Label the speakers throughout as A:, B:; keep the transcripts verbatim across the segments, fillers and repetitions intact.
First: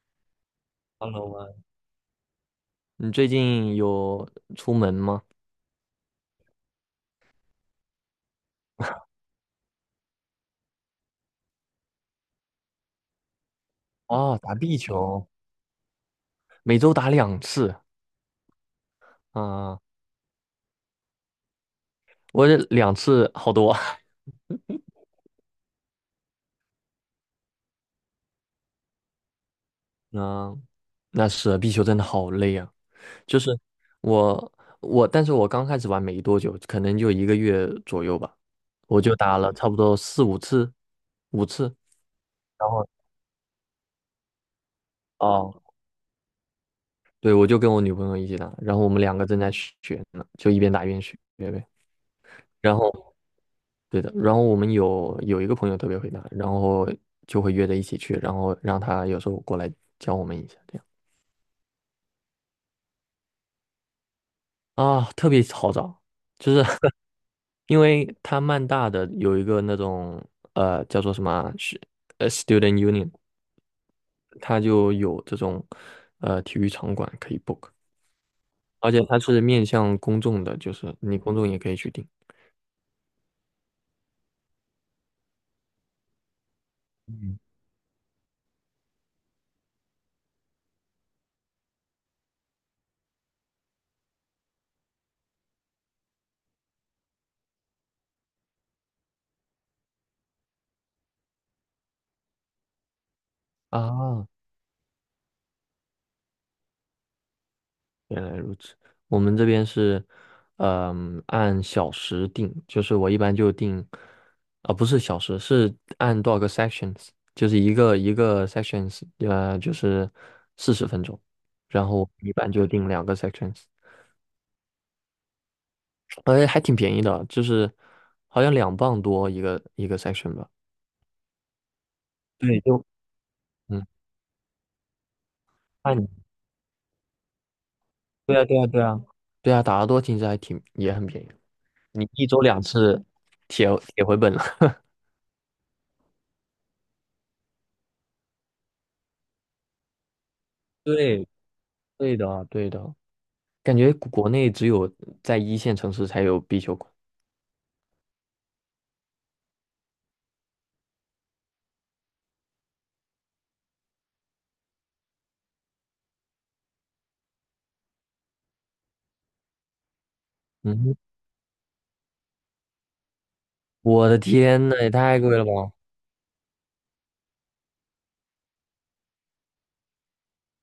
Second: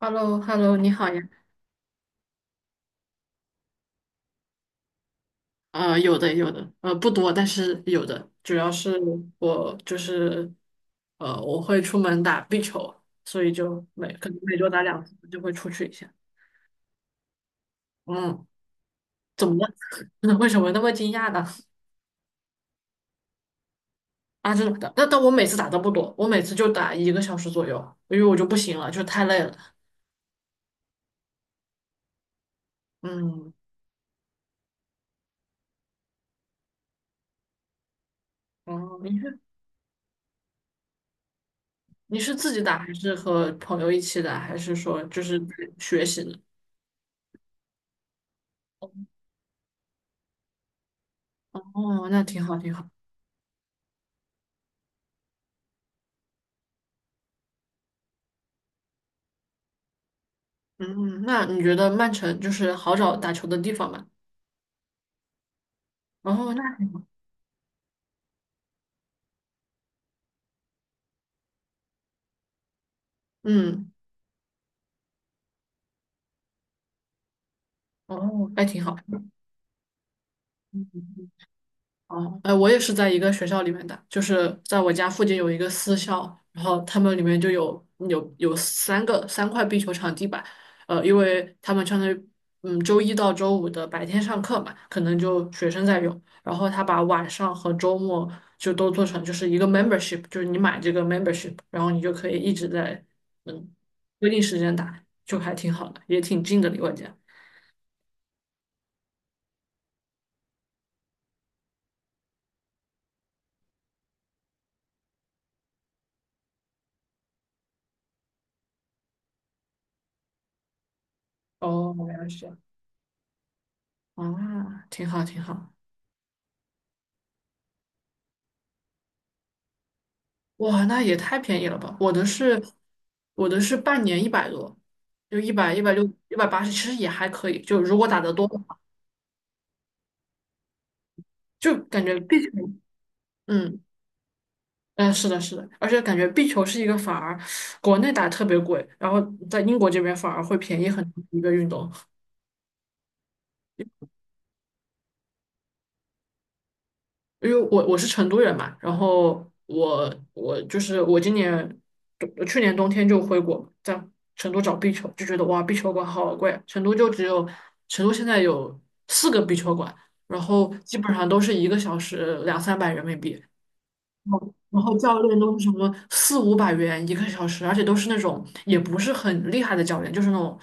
A: h e l l o h e l l o 你好呀。
B: Hello 啊，你最近有出门吗？
A: 呃，有的，有的，呃，不多，但是有的。主要是我就是，呃，我会出门打壁球，所以就每可能
B: 哦，打
A: 每周
B: 壁
A: 打两次，
B: 球，
A: 就会出去一下。
B: 每周打两次
A: 嗯，怎么了？
B: 啊，
A: 为什么那么惊讶呢？
B: 我这两次好多。
A: 啊，真的，但但我每次打都不多，我每次就打一个小时左右，因为我就不行了，就太累了。
B: 嗯，那是啊壁球真的好累啊。就
A: 嗯，
B: 是我我，但是我刚开始玩没多久，可能就一个月左右吧，
A: 哦，
B: 我就
A: 你是
B: 打了差不多四五次，五次。
A: 你是自己
B: 然
A: 打，
B: 后
A: 还是和朋友一起打，还是说就是
B: 哦，
A: 学习呢？
B: 对，我就跟我女朋友一起打，然后我们两个正在学呢，就一边打一边学呗。
A: 哦，那挺好，挺
B: 然
A: 好。
B: 后对的，然后我们有有一个朋友特别会打，然后就会约着一起去，然后让他有时候过来教我们一下，这样
A: 嗯，那你觉得曼城就是好找打球的地方吗？
B: 啊，特别好找，
A: 后
B: 就
A: 那
B: 是 因为他曼大的有一个那种呃叫做什么啊是呃 Student Union，
A: 嗯，
B: 他就有这种呃体育场馆可以 book，
A: 哦，还挺
B: 而
A: 好。
B: 且他是面向公众的，就是你公众也可以去订。
A: 哦，哎，我也是在一个学校里面的，就是在我家附近有一个私校，然后他们里
B: 嗯，
A: 面就有有有三个三块壁球场地板，呃，因为他们相当于嗯周一到周五的白天上课嘛，可能就学生在用，然后他把晚上和周末就都做成就是一个 membership，就是你买这个 membership，然后你就可以一直在嗯
B: 啊。
A: 规定时间打，就还挺好的，也挺近的离我家。
B: 原来如此，我们这边是，嗯，按小时定，就是我一般就定，啊、不是小时，是按多少个 sections，就是一个一个 sections，呃，就是四十分钟，然
A: 哦，
B: 后
A: 原来
B: 一
A: 是这
B: 般
A: 样
B: 就定两个 sections，
A: 啊，挺好挺好。
B: 哎，还挺便宜的，就是好像两磅多一个一个 section 吧。
A: 哇，那也太便宜了吧！我的
B: 对，
A: 是，
B: 就
A: 我的是
B: 嗯，
A: 半年一百多，就一百一百六
B: 按，
A: 一百八十其实也还可以。就如果打得
B: 对啊，
A: 多的
B: 对啊，
A: 话，
B: 对啊，对啊，打得多其实还挺也很便宜，
A: 就感
B: 你
A: 觉
B: 一
A: 壁
B: 周
A: 球，
B: 两次铁
A: 嗯，
B: 铁回本了。
A: 嗯，是的，是的，而且感觉壁球是一个反而国内打特别贵，然后在英国这边反而会便宜很多
B: 对，
A: 的一个运动。
B: 对的，对的。感觉国国内只有在一线城市才有壁球馆。
A: 因为我我是成都人嘛，然后我我就是我今年去年冬天就回国，在成都找壁球，就觉得哇，壁球馆好贵啊，成都就只有成都现在有四个壁球馆，然后
B: 嗯，
A: 基本上都是一个小时两三百人民币，
B: 我的天呐，
A: 然
B: 也
A: 后
B: 太
A: 教
B: 贵
A: 练
B: 了
A: 都是什
B: 吧！
A: 么四五百元一个小时，而且都是那种也不是很厉害的教练，就是那种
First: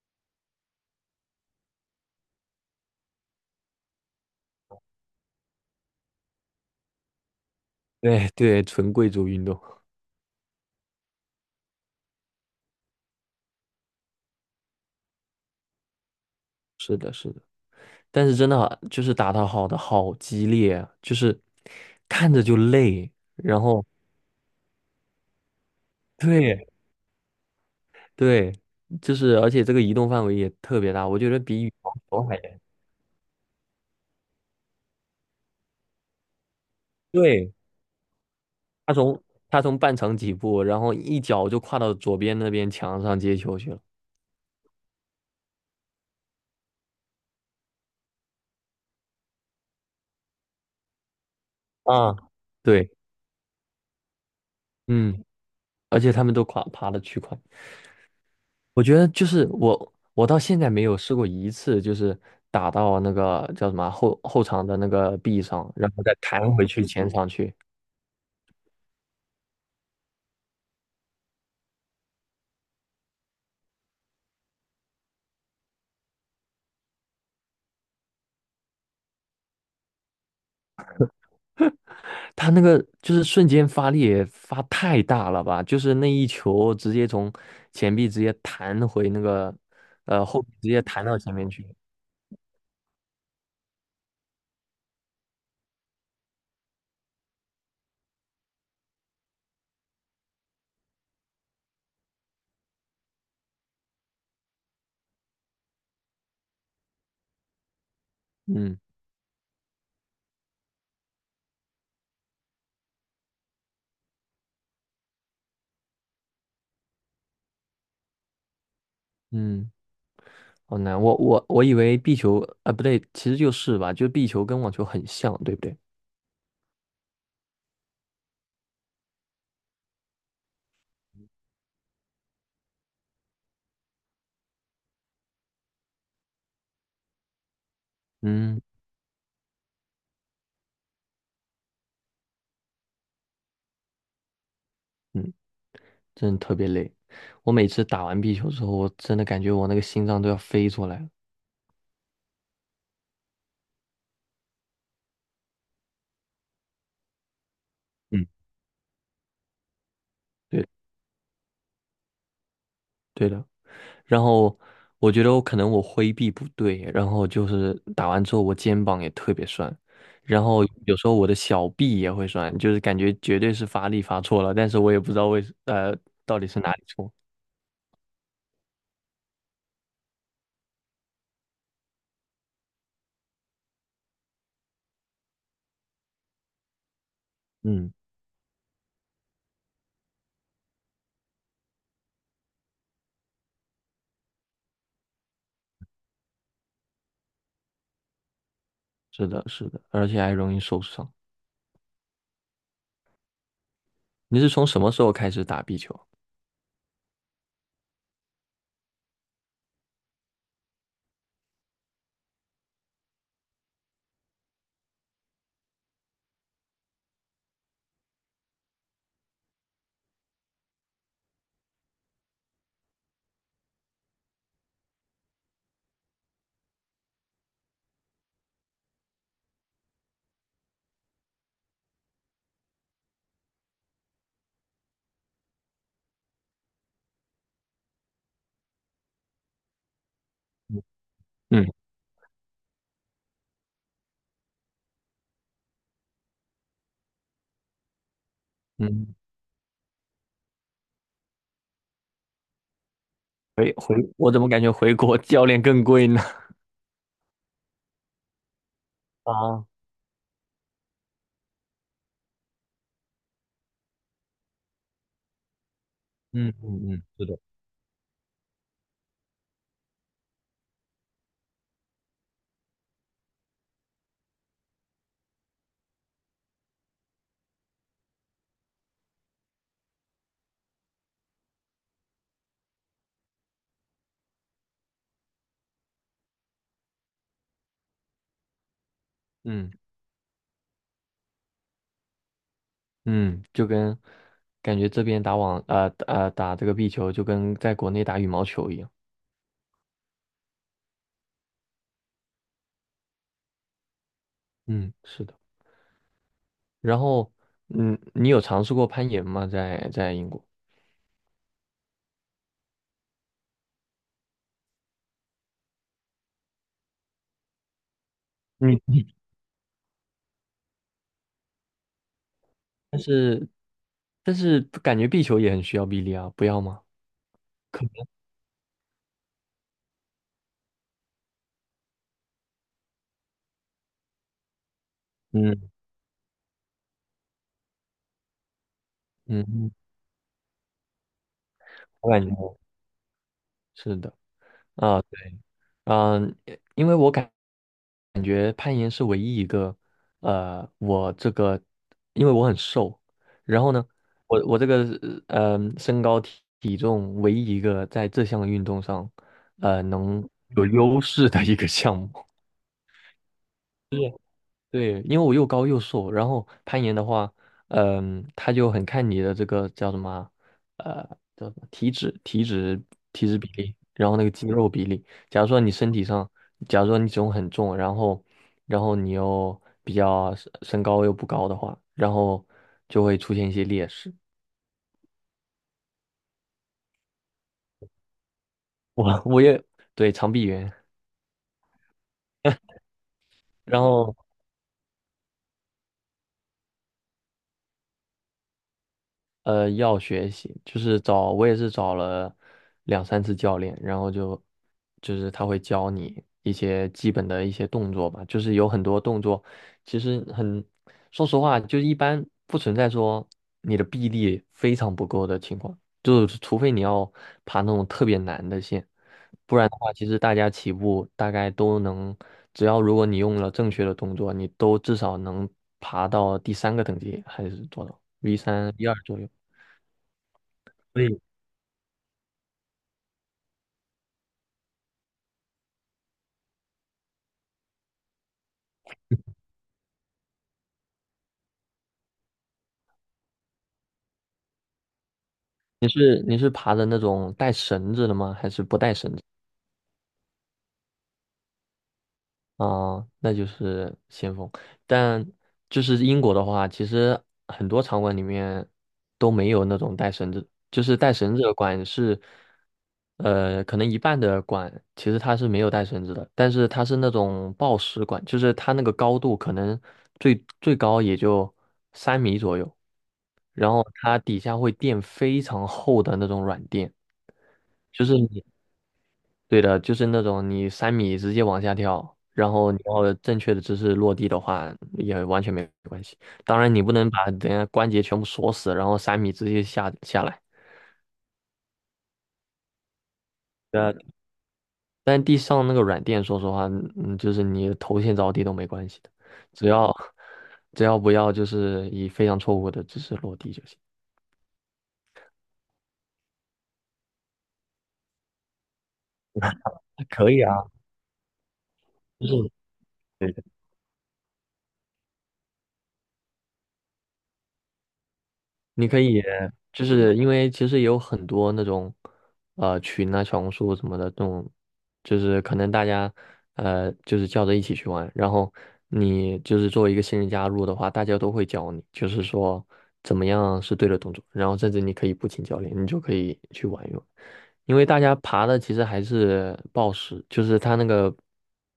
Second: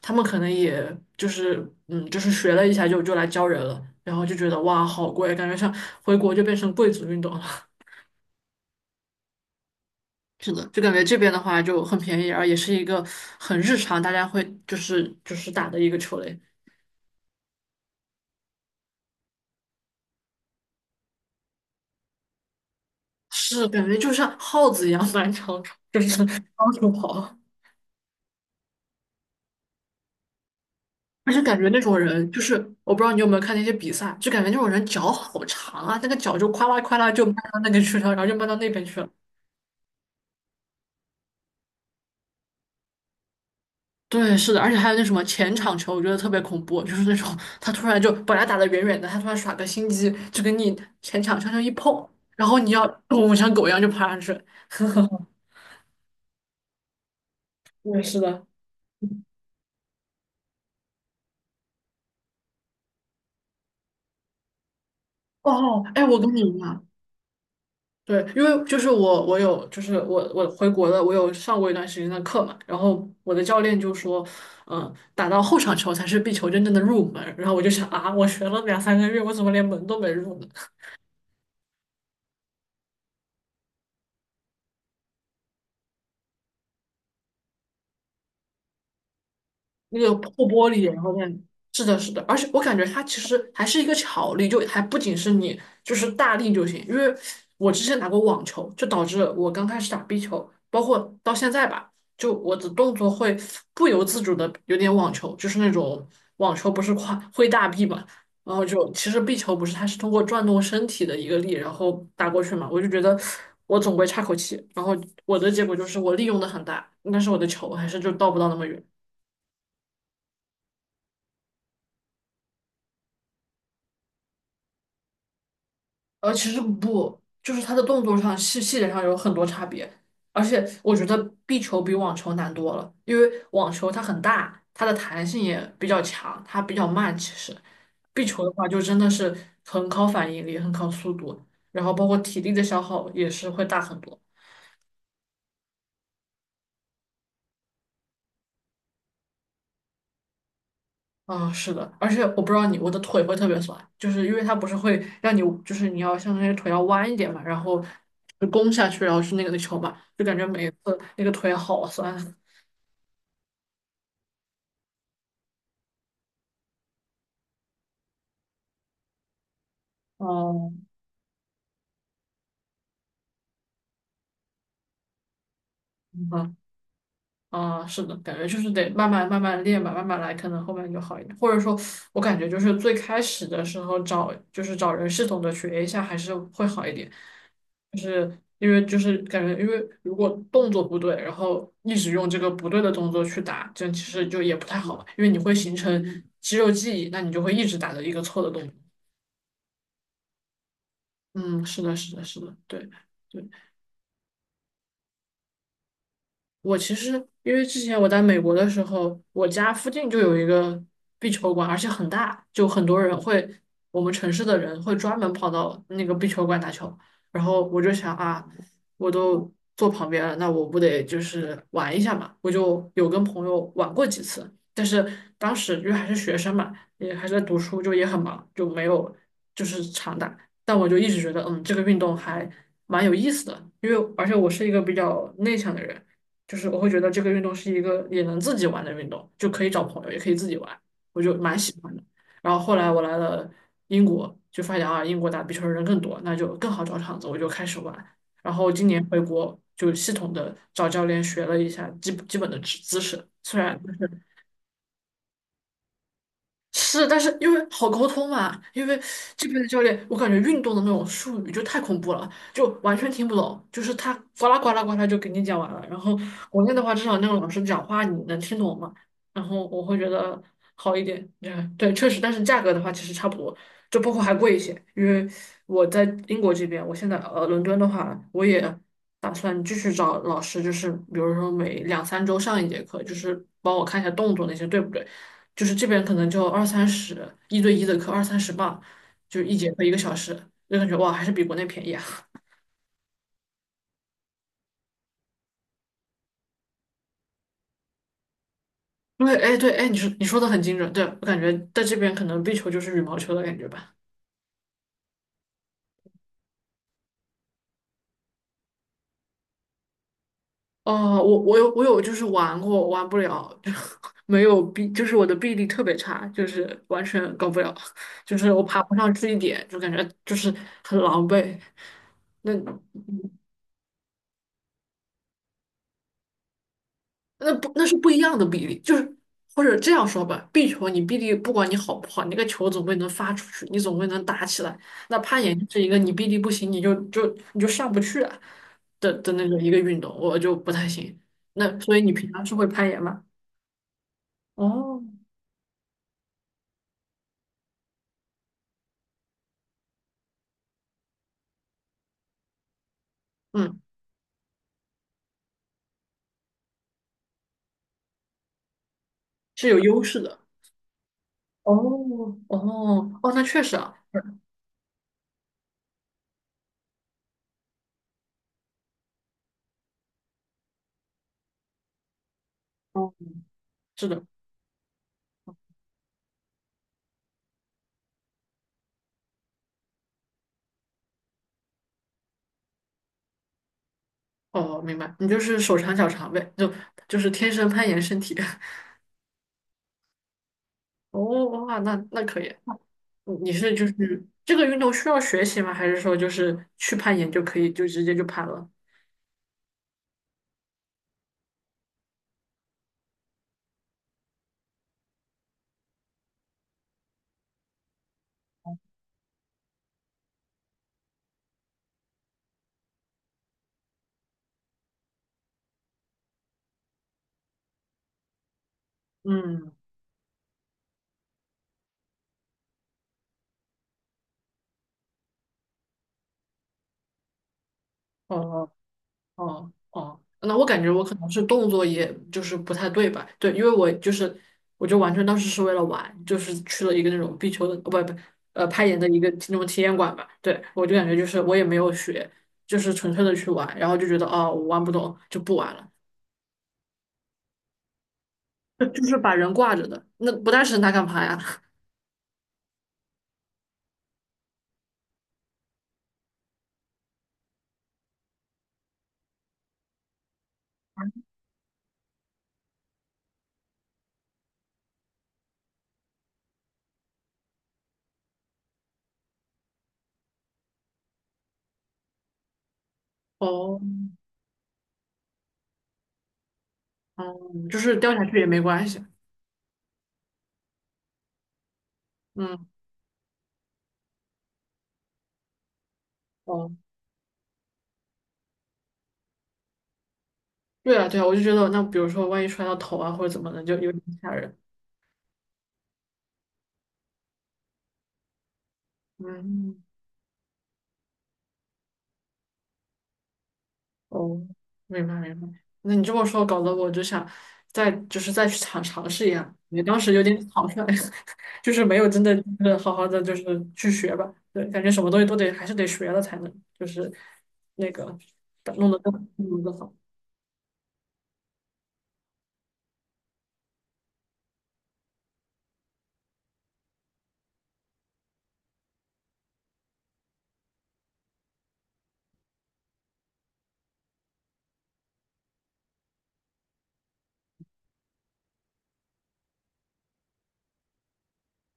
A: 他们可能也就是嗯，就是学了一下就就来教人了，然后就觉得哇好贵，感觉像回国就变成贵族运动了。
B: 对对，纯贵族运动，
A: 是的，就感觉这边的话就很便宜，而也是一个很日常大家会就是就是打的一个球类，
B: 但是真的好，就是打得好的好激烈啊，就是看着就累，然
A: 是感
B: 后
A: 觉就像耗子一样 满场就是
B: 对
A: 到处跑。
B: 对，就是而且这个移动范围也特别大，我觉
A: 而
B: 得
A: 且感
B: 比
A: 觉
B: 羽
A: 那
B: 毛
A: 种
B: 球
A: 人，
B: 还
A: 就是
B: 严
A: 我不知道你有没有看那些比赛，就感觉那种人脚好长啊，那个脚就夸啦夸啦就迈
B: 对，
A: 到那个去了，然后就迈到那边
B: 他
A: 去了。
B: 从他从半场起步，然后一脚就跨到左边那边墙上接球去了。
A: 对，是的，而且还有那什么前场球，我觉得特别恐怖，就是那种他突然就本来打得远远的，他突然耍个心机，就跟你前场悄悄一碰，
B: 啊，
A: 然后你要
B: 对，
A: 我像狗一样就爬上去。呵
B: 嗯，
A: 呵，
B: 而且他们都跨爬的巨快。
A: 对，是的。
B: 我觉得就是我，我到现在没有试过一次，就是打到那个叫什么啊后后场的那个壁上，
A: 哦，
B: 然后
A: 哎，
B: 再
A: 我跟你
B: 弹
A: 一
B: 回去
A: 样，
B: 前场去。
A: 对，因为就是我，我有，就是我，我回国了，我有上过一段时间的课嘛，然后我的教练就说，嗯，打到后场球才是壁球真正的入门，然后我就想啊，我学了两三个月，我怎么连门都没入呢？
B: 他那个就是瞬间发力也发太大了吧，就是那一球直接从前臂直接弹回那个
A: 那个
B: 呃
A: 破
B: 后壁，直
A: 玻
B: 接
A: 璃，然
B: 弹
A: 后
B: 到
A: 那
B: 前
A: 样。
B: 面去。
A: 是的，是的，而且我感觉它其实还是一个巧力，就还不仅是你就是大力就行。因为我之前打过网球，就导致我刚开始打壁球，包括到现在吧，就我的动作会不由自主的有点网球，就是那种网球不是跨挥大臂嘛，然后
B: 嗯
A: 就其实壁球不是它是通过转动身体的一个力，然后打过去嘛，我就觉得我总归差口气，然后我的结果就是我利用的很大，但是我的球还是就到不到那么远。
B: 嗯，好难。我我我以为壁球啊、呃不对，其实就是吧，就是壁球跟网球很像，对不对？
A: 呃，其实不，就是它的动作上细细节上有很多差别，而且我觉得壁球比网球难多了，因为网球它很大，它的弹性也比较强，它比较慢。其实壁球的
B: 嗯
A: 话，就真的是很考反应力，很考速度，然后包括体力的消耗也是会大很多。
B: 嗯。真的特别累。我每次打完壁球之后，我真的感觉我那个心脏都要飞出来了。
A: 啊、是的，而且我不知道你，我的腿会特别酸，就是因为它不是会让你，就是你要像那于腿要弯一点嘛，然后
B: 嗯，
A: 就弓下去，然后去那个球嘛，就感觉
B: 对，
A: 每次那个腿好酸。
B: 对的。然后我觉得我可能我挥臂不对，然后就是打完之后我肩膀也特别酸，然后
A: 哦，
B: 有时候我的小臂也会酸，就是感觉绝对是发力发错了，但是我也不知道为呃
A: 嗯
B: 到底
A: 哼
B: 是哪里错。
A: 啊，是的，感觉就是得慢慢慢慢练吧，慢慢来，可能后面就好一点。或者说，我感觉就是最开始的时候找，就是找人系统的学一下，还是会好一点。
B: 嗯，
A: 就是因为就是感觉，因为如果动作不对，然后一直用这个不对的动作去打，这样其实就也不太好吧，因为你会形成肌肉记忆，那你就会一直打的一个错的动作。
B: 是的，是的，而且还容易受伤。
A: 嗯，是的，是的，是的，对。对。
B: 你是从什么时候开始打壁球？
A: 我其实因为之前我在美国的时候，我家附近就有一个壁球馆，而且很大，就很多人会，我们城市的人会专门跑到那个壁球馆打球。然后我就想啊，我都坐旁边了，那我不得就是玩一下嘛？我就有跟朋友玩过几次，但是当时因为还是学生嘛，也还是在读书，就也很忙，就没有就是常打。但我就一直觉得，嗯，这个运动还蛮有意思的，因为而且我是一个比较内向的人。就是我会觉得这个运动是一个也能自己玩的运动，就可以找朋友，也可以自己玩，我就蛮
B: 嗯
A: 喜欢的。然后后来我来了英国，就发现啊，英国打壁球的人更多，那就更好找场子，我就开始玩。然后今年
B: 嗯，
A: 回国就系统的找教练学了一下基基本的知姿势，虽
B: 回
A: 然
B: 回，我怎么感觉回国 教练更贵呢？
A: 是，但是因为好沟通嘛，因为
B: 啊，
A: 这边的教练，我感觉运动的那种术语就太恐怖了，就完全听不懂，就是他呱啦呱啦呱啦就给你讲完了。然后
B: 嗯
A: 国内的
B: 嗯
A: 话，
B: 嗯，
A: 至少
B: 是
A: 那个
B: 的，
A: 老师讲话你能听懂嘛，然后我会觉得好一点。嗯，对，确实，但是价格的话其实差不多，就包括还贵一些，因为我在英国这边，我现在呃伦敦的话，我也打算继续找老师，就是比如说每两三周上一节课，就是帮我看一下动作那些对不对。就是这边可能就二三十一对一的课，二三十吧，就是一节
B: 嗯
A: 课一个小时，就感觉哇，还是比国内便宜啊。
B: 嗯，就跟感觉这边打网呃呃打这个壁球，就跟在国内打羽毛球一样。
A: 因为哎，对，哎，你说你说的很精准，对，我感觉在这边可能壁球就是羽毛球的感觉吧。
B: 嗯，是的。然后，嗯，你有尝试过攀岩吗？在在英国？
A: 哦，我我有我有就是玩过，玩不了，就 没有臂，就是我的臂力特别差，就是完全搞不了，就是我爬不
B: 你
A: 上去一点，就感觉就是很狼狈。那
B: 但是但是感觉壁球也很需要臂力啊，不要吗？
A: 那不那是不一样的比例，就是或者这样说吧，壁球你臂力不管你好不好，你那个球总归能发出去，你总归能打起来。那攀岩
B: 嗯
A: 是一个你臂力不行，你就就你就上不去啊的的
B: 嗯，
A: 那个一
B: 嗯，
A: 个运动，我就不太行。那所以
B: 我
A: 你
B: 感
A: 平常是
B: 觉
A: 会攀岩吗？
B: 是的啊，
A: 哦，
B: 对嗯，因为我感觉攀岩是唯一一个，呃，我这个，因为我很瘦，然后
A: 嗯，
B: 呢，我我这个呃身高体体重唯一一个在这项运动上，
A: 是有
B: 呃
A: 优势
B: 能
A: 的。
B: 有优势的一个项目。
A: 哦哦哦，那确实啊，
B: 对，因为我又高又瘦，然后攀岩的话，嗯，他就很看你的这个叫什么啊呃，叫什么体脂、体脂、
A: 哦，
B: 体脂比例，
A: 是
B: 然后
A: 的，
B: 那个肌肉比例。假如说你身体上，假如说你体重很重，然后，然后你又比较身身高又不高的话，然后就会出现一些劣势。
A: 哦，明白，你就是手长脚长呗，就就是天生攀岩身体。
B: 我我也对长臂猿，
A: 哦哇，那那可以。你你是
B: 然
A: 就
B: 后
A: 是这个运动需要学习吗？还是说就是去攀岩就可以就直接就攀了？
B: 呃，要学习，就是找，我也是找了两三次教练，然后就就是他会教你一些基本的一些动作吧，就是有很多动作，其实很，说实话，就一般不存在说你的臂力非常不够的情况，就是除非你要爬那种特别难的线，不然
A: 嗯，
B: 的话，其实大家起步大概都能，只要如果你用了正确的动作，你都至少能爬到第三个等级还是多少？V
A: 哦
B: 三 V 二左右。
A: 哦哦，那我感觉
B: 所
A: 我可
B: 以
A: 能是动作也就是不太对吧？对，因为我就是我就完全当时是为了玩，就是去了一个那种壁球的，不不呃攀岩的一个那种体验馆吧。对，我就感觉就是我也没有学，就是纯粹的去玩，然后就觉得哦我玩不懂就不玩
B: 你
A: 了，
B: 是你是爬的那种带绳子的吗？还是不
A: 就
B: 带
A: 就
B: 绳
A: 是
B: 子？
A: 把人挂着的，那不带绳它干嘛呀？
B: 啊、那就是先锋。但就是英国的话，其实很多场馆里面都没有那种带绳子，就是带绳子的馆是，呃，可能一半的馆其实它是没有带绳子的，但是它是那种抱石馆，就是它那个高度可能最最高也就三米左右，然
A: 哦，
B: 后它底下会垫非常厚的那种软垫。
A: 哦，就是
B: 就是
A: 掉下去
B: 你
A: 也没关系。
B: 对的，就是那种你三米直接往下跳，然
A: 嗯。
B: 后你要正确的姿势落地的话，也完全没关系。当
A: 哦，
B: 然，你不能把人家关节全部锁死，然后三米直接下下来。
A: 对啊，对啊，我就觉得，那比如说，万一摔到头啊，或者怎么的，就有
B: 呃，
A: 点吓人。
B: 但地上那个软垫，说实话，嗯，就是你头先着地都没关系的，只
A: 嗯，
B: 要只要不要就是以非常错误的姿势落地就行。
A: 哦，明白明白。那你这么说，搞得我就想再就是再去尝尝试一下。你当时有
B: 可
A: 点
B: 以啊，
A: 草率，就是没有真
B: 就
A: 的
B: 是。
A: 就是好好的就是去学吧。对，感觉什么东西都得还是得学了才能，就是那个
B: 你
A: 弄得
B: 可
A: 更
B: 以，
A: 弄得更
B: 就
A: 好。
B: 是因为其实有很多那种，呃，群啊、小红书什么的，这种就是可能大家，呃，就是叫着一起去玩，然后你就是作为一个新人加入的话，大家都会教你，就是说怎么样是对的动作，然后甚至你可以不请教练，你就可以去玩一玩。因为大家爬的其实还是抱石，就是它那个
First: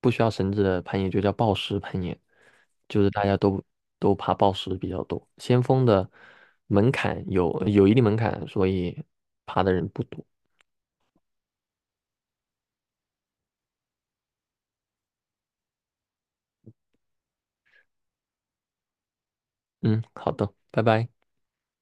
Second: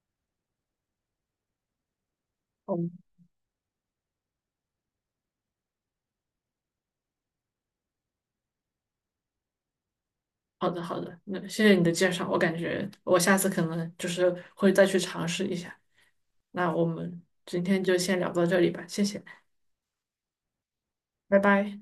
B: 不需要绳子的攀岩就叫抱石攀岩，就
A: 哦
B: 是大家都都爬抱石比较多。先锋的门槛有有一定门槛，所以爬的人不多。
A: 好的，好的，那谢谢你的介绍，我感觉我下次可能就是会再去尝试一下。那我们今天就先聊到这里吧，谢谢，
B: 嗯，好的，拜拜。
A: 拜拜。